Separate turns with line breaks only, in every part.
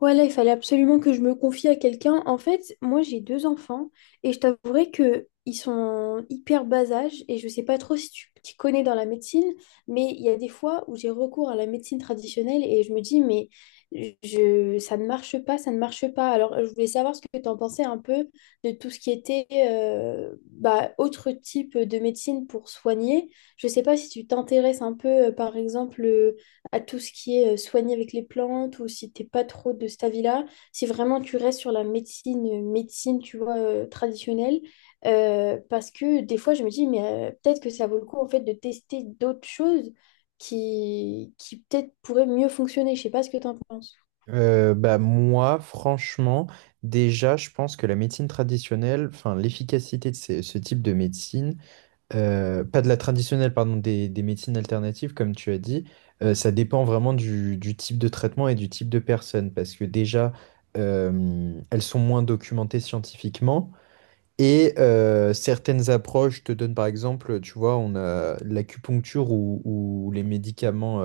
Ouais, là, il fallait absolument que je me confie à quelqu'un. En fait, moi, j'ai deux enfants et je t'avouerai que ils sont hyper bas âge et je sais pas trop si tu t'y connais dans la médecine, mais il y a des fois où j'ai recours à la médecine traditionnelle et je me dis, mais je, ça ne marche pas, ça ne marche pas. Alors, je voulais savoir ce que tu en pensais un peu de tout ce qui était bah, autre type de médecine pour soigner. Je sais pas si tu t'intéresses un peu, par exemple à tout ce qui est soigner avec les plantes ou si t'es pas trop de cet avis-là, si vraiment tu restes sur la médecine, médecine, tu vois, traditionnelle, parce que des fois, je me dis, mais peut-être que ça vaut le coup, en fait, de tester d'autres choses qui peut-être pourraient mieux fonctionner. Je sais pas ce que t'en penses.
Bah moi, franchement, déjà, je pense que la médecine traditionnelle, enfin l'efficacité de ce type de médecine, pas de la traditionnelle, pardon, des médecines alternatives, comme tu as dit, ça dépend vraiment du type de traitement et du type de personne, parce que déjà, elles sont moins documentées scientifiquement. Et certaines approches te donnent, par exemple, tu vois, on a l'acupuncture ou les médicaments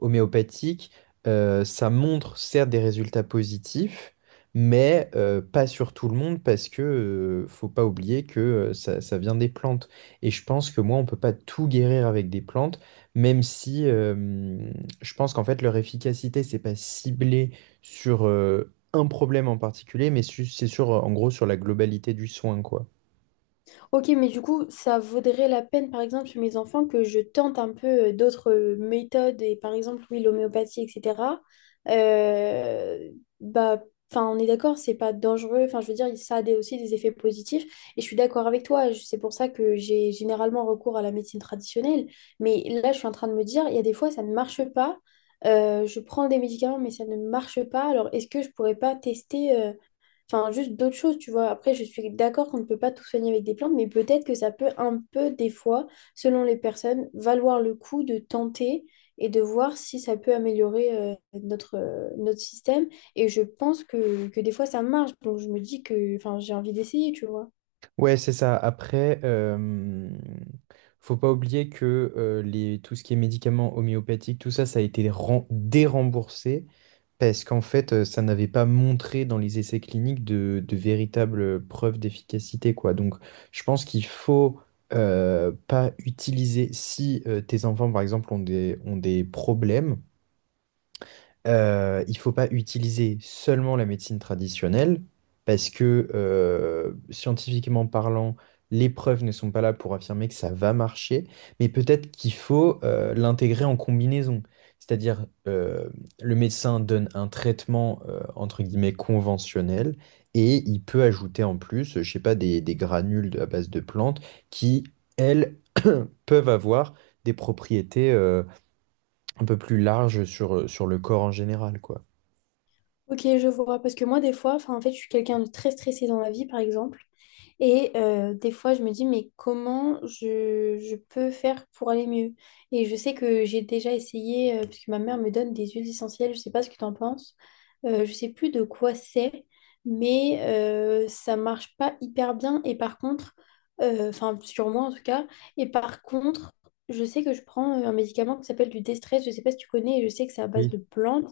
homéopathique, ça montre certes des résultats positifs, mais pas sur tout le monde parce que faut pas oublier que ça vient des plantes. Et je pense que moi, on peut pas tout guérir avec des plantes, même si je pense qu'en fait leur efficacité, c'est pas ciblé sur un problème en particulier, mais c'est sur, en gros sur la globalité du soin, quoi.
Ok, mais du coup, ça vaudrait la peine, par exemple, sur mes enfants, que je tente un peu d'autres méthodes, et par exemple, oui, l'homéopathie, etc. Euh, bah, enfin, on est d'accord, c'est pas dangereux. Enfin, je veux dire, ça a des- aussi des effets positifs. Et je suis d'accord avec toi. C'est pour ça que j'ai généralement recours à la médecine traditionnelle. Mais là, je suis en train de me dire, il y a des fois, ça ne marche pas. Je prends des médicaments, mais ça ne marche pas. Alors, est-ce que je pourrais pas tester Enfin, juste d'autres choses, tu vois. Après, je suis d'accord qu'on ne peut pas tout soigner avec des plantes, mais peut-être que ça peut un peu, des fois, selon les personnes, valoir le coup de tenter et de voir si ça peut améliorer notre, notre système. Et je pense que des fois, ça marche. Donc, je me dis que, enfin, j'ai envie d'essayer, tu vois.
Ouais, c'est ça. Après, faut pas oublier que tout ce qui est médicaments homéopathiques, tout ça, ça a été déremboursé parce qu'en fait, ça n'avait pas montré dans les essais cliniques de véritables preuves d'efficacité, quoi. Donc, je pense qu'il faut pas utiliser si tes enfants, par exemple, ont ont des problèmes, il faut pas utiliser seulement la médecine traditionnelle parce que scientifiquement parlant, les preuves ne sont pas là pour affirmer que ça va marcher, mais peut-être qu'il faut l'intégrer en combinaison. C'est-à-dire, le médecin donne un traitement entre guillemets conventionnel et il peut ajouter en plus, je sais pas, des à base de plantes qui, elles, peuvent avoir des propriétés un peu plus larges sur, sur le corps en général, quoi.
Ok, je vois. Parce que moi, des fois, enfin, en fait, je suis quelqu'un de très stressé dans la vie, par exemple. Et des fois, je me dis, mais comment je peux faire pour aller mieux? Et je sais que j'ai déjà essayé, parce que ma mère me donne des huiles essentielles, je sais pas ce que tu en penses. Je sais plus de quoi c'est, mais ça marche pas hyper bien. Et par contre, enfin, sur moi en tout cas, et par contre, je sais que je prends un médicament qui s'appelle du déstress, je sais pas si tu connais, et je sais que c'est à base de
Oui.
plantes.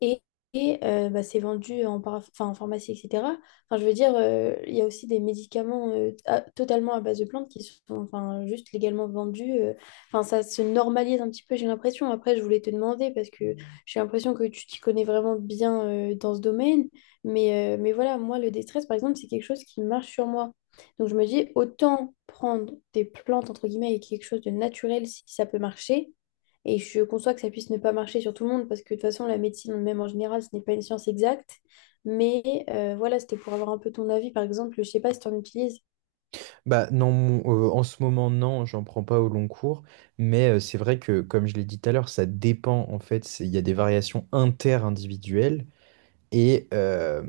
Et, et, c'est vendu en, enfin, en pharmacie, etc. Enfin, je veux dire, il y a aussi des médicaments totalement à base de plantes qui sont enfin, juste légalement vendus. Enfin, ça se normalise un petit peu, j'ai l'impression. Après, je voulais te demander parce que j'ai l'impression que tu t'y connais vraiment bien dans ce domaine. Mais voilà, moi, le déstress, par exemple, c'est quelque chose qui marche sur moi. Donc, je me dis, autant prendre des plantes, entre guillemets, et quelque chose de naturel si ça peut marcher et je conçois que ça puisse ne pas marcher sur tout le monde parce que de toute façon, la médecine, même en général, ce n'est pas une science exacte. Mais voilà, c'était pour avoir un peu ton avis, par exemple. Je ne sais pas si tu en utilises.
Bah non, en ce moment, non, j'en prends pas au long cours, mais c'est vrai que, comme je l'ai dit tout à l'heure, ça dépend en fait, il y a des variations inter-individuelles. Et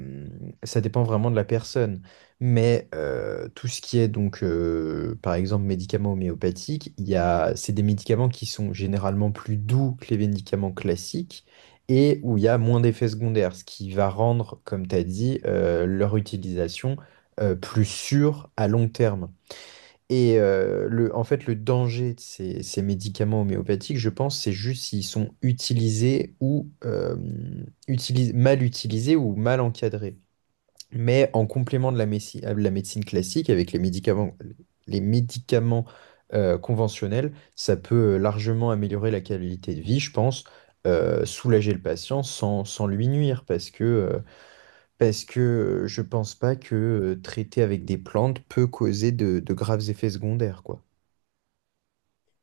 ça dépend vraiment de la personne. Mais tout ce qui est donc, par exemple, médicaments homéopathiques, c'est des médicaments qui sont généralement plus doux que les médicaments classiques et où il y a moins d'effets secondaires, ce qui va rendre, comme tu as dit, leur utilisation plus sûre à long terme. Et en fait, le danger de ces, ces médicaments homéopathiques, je pense, c'est juste s'ils sont utilisés ou mal utilisés ou mal encadrés. Mais en complément de de la médecine classique, avec les médicaments conventionnels, ça peut largement améliorer la qualité de vie, je pense, soulager le patient sans, sans lui nuire, parce que je pense pas que traiter avec des plantes peut causer de graves effets secondaires, quoi.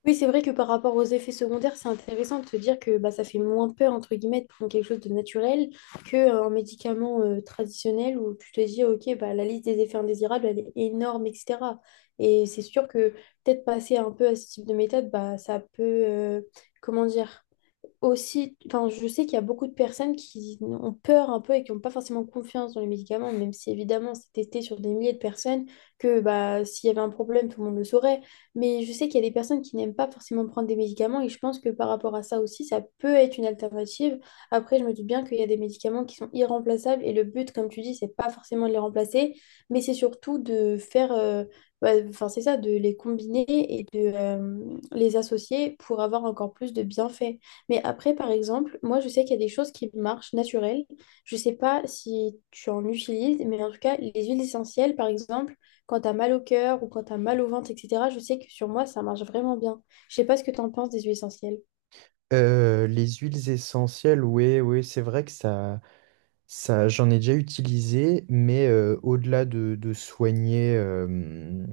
Oui, c'est vrai que par rapport aux effets secondaires, c'est intéressant de se dire que bah, ça fait moins peur, entre guillemets, de prendre quelque chose de naturel qu'un médicament traditionnel où tu te dis, OK, bah, la liste des effets indésirables, elle est énorme, etc. Et c'est sûr que peut-être passer un peu à ce type de méthode, bah, ça peut, comment dire, aussi, enfin, je sais qu'il y a beaucoup de personnes qui ont peur un peu et qui n'ont pas forcément confiance dans les médicaments, même si évidemment c'est testé sur des milliers de personnes, que bah, s'il y avait un problème, tout le monde le saurait. Mais je sais qu'il y a des personnes qui n'aiment pas forcément prendre des médicaments et je pense que par rapport à ça aussi, ça peut être une alternative. Après, je me doute bien qu'il y a des médicaments qui sont irremplaçables et le but, comme tu dis, c'est pas forcément de les remplacer, mais c'est surtout de faire... bah, enfin, c'est ça, de les combiner et de les associer pour avoir encore plus de bienfaits. Mais après, par exemple, moi, je sais qu'il y a des choses qui marchent naturelles. Je sais pas si tu en utilises, mais en tout cas, les huiles essentielles, par exemple, quand tu as mal au cœur ou quand tu as mal au ventre, etc., je sais que sur moi, ça marche vraiment bien. Je sais pas ce que tu en penses des huiles essentielles.
Les huiles essentielles, oui, oui, c'est vrai que j'en ai déjà utilisé, mais au-delà de soigner,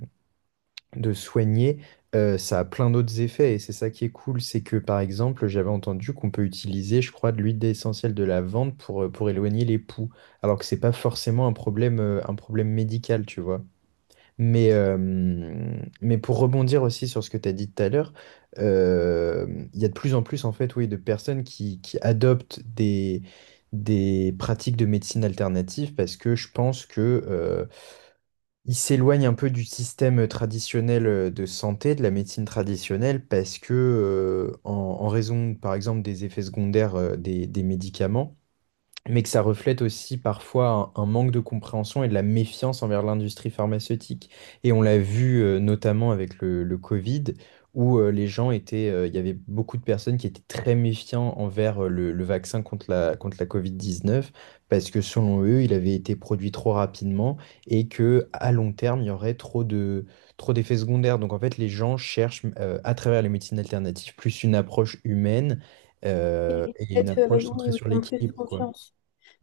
de soigner, ça a plein d'autres effets et c'est ça qui est cool, c'est que par exemple, j'avais entendu qu'on peut utiliser, je crois, de l'huile essentielle de lavande pour éloigner les poux, alors que c'est pas forcément un problème médical, tu vois. Mais, euh, mais pour rebondir aussi sur ce que tu as dit tout à l'heure, euh, il y a de plus en plus en fait, oui, de personnes qui adoptent des pratiques de médecine alternative parce que je pense que ils s'éloignent un peu du système traditionnel de santé, de la médecine traditionnelle, parce que en raison, par exemple, des effets secondaires des médicaments mais que ça reflète aussi parfois un manque de compréhension et de la méfiance envers l'industrie pharmaceutique. Et on l'a vu notamment avec le Covid, où les gens étaient, il y avait beaucoup de personnes qui étaient très méfiants envers le vaccin contre contre la Covid-19, parce que selon eux, il avait été produit trop rapidement et que à long terme, il y aurait trop d'effets secondaires. Donc en fait, les gens cherchent à travers les médecines alternatives plus une approche humaine
Et
et une
peut-être
approche
avec oui,
centrée
oui,
sur
ils ont plus
l'équilibre, quoi.
confiance.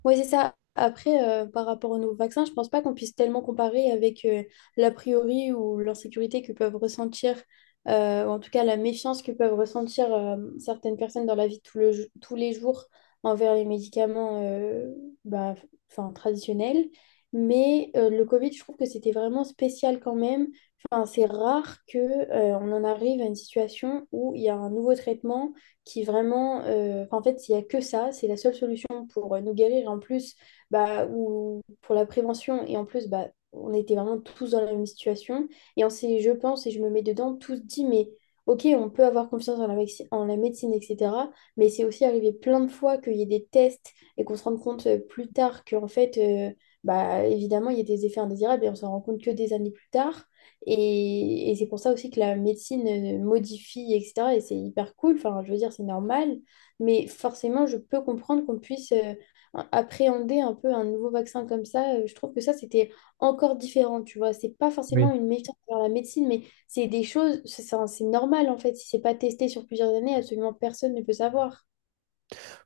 Oui, c'est ça. Après, par rapport aux nouveaux vaccins, je pense pas qu'on puisse tellement comparer avec l'a priori ou l'insécurité que peuvent ressentir, ou en tout cas la méfiance que peuvent ressentir certaines personnes dans la vie de tout le, tous les jours envers les médicaments bah, enfin, traditionnels. Mais le Covid, je trouve que c'était vraiment spécial quand même. Enfin, c'est rare que, on en arrive à une situation où il y a un nouveau traitement qui vraiment, enfin, en fait, il n'y a que ça, c'est la seule solution pour nous guérir en plus, bah, ou pour la prévention. Et en plus, bah, on était vraiment tous dans la même situation. Et on s'est, je pense, et je me mets dedans, tous dit, mais ok, on peut avoir confiance en la, en la médecine, etc. Mais c'est aussi arrivé plein de fois qu'il y ait des tests et qu'on se rende compte plus tard qu'en fait, bah, évidemment, il y a des effets indésirables et on s'en rend compte que des années plus tard. Et c'est pour ça aussi que la médecine modifie, etc. Et c'est hyper cool, enfin, je veux dire, c'est normal. Mais forcément, je peux comprendre qu'on puisse appréhender un peu un nouveau vaccin comme ça. Je trouve que ça, c'était encore différent, tu vois. C'est pas
Oui.
forcément une méfiance vers la médecine, mais c'est des choses, c'est normal en fait. Si c'est pas testé sur plusieurs années, absolument personne ne peut savoir.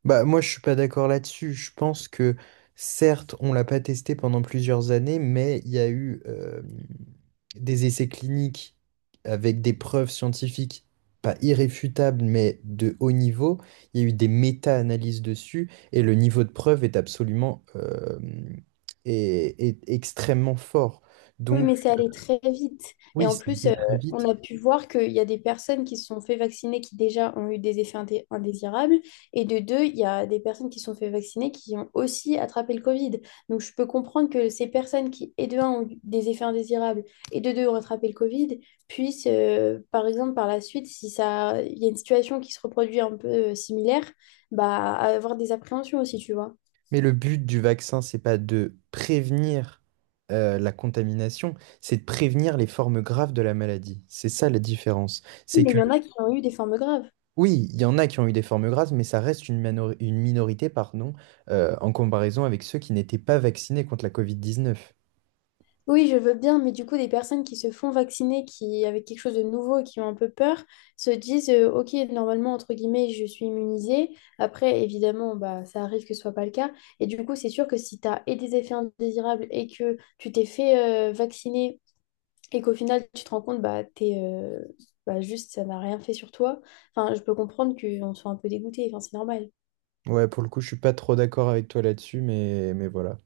Bah, moi, je suis pas d'accord là-dessus. Je pense que, certes, on l'a pas testé pendant plusieurs années, mais il y a eu des essais cliniques avec des preuves scientifiques, pas irréfutables, mais de haut niveau. Il y a eu des méta-analyses dessus, et le niveau de preuve est absolument est extrêmement fort.
Oui, mais c'est
Donc,
allé très vite. Et
oui,
en
ça a
plus,
été
euh,
très vite.
on a pu voir qu'il y a des personnes qui se sont fait vacciner qui déjà ont eu des effets indésirables. Et de deux, il y a des personnes qui se sont fait vacciner qui ont aussi attrapé le Covid. Donc, je peux comprendre que ces personnes qui, et de un, ont eu des effets indésirables et de deux, ont attrapé le Covid, puissent, par exemple, par la suite, si ça, il y a une situation qui se reproduit un peu similaire, bah, avoir des appréhensions aussi, tu vois.
Mais le but du vaccin, c'est pas de prévenir la contamination, c'est de prévenir les formes graves de la maladie. C'est ça la différence. C'est
Mais il
que,
y en a qui ont eu des formes graves.
oui, il y en a qui ont eu des formes graves, mais ça reste une minorité, pardon, en comparaison avec ceux qui n'étaient pas vaccinés contre la Covid-19.
Oui, je veux bien, mais du coup, des personnes qui se font vacciner, qui avec quelque chose de nouveau et qui ont un peu peur, se disent Ok, normalement, entre guillemets, je suis immunisée. Après, évidemment, bah, ça arrive que ce soit pas le cas. Et du coup, c'est sûr que si tu as et des effets indésirables et que tu t'es fait vacciner et qu'au final, tu te rends compte, bah, t'es, bah, juste, ça n'a rien fait sur toi. Enfin, je peux comprendre qu'on soit un peu dégoûté. Enfin, c'est normal.
Ouais, pour le coup, je suis pas trop d'accord avec toi là-dessus, mais voilà.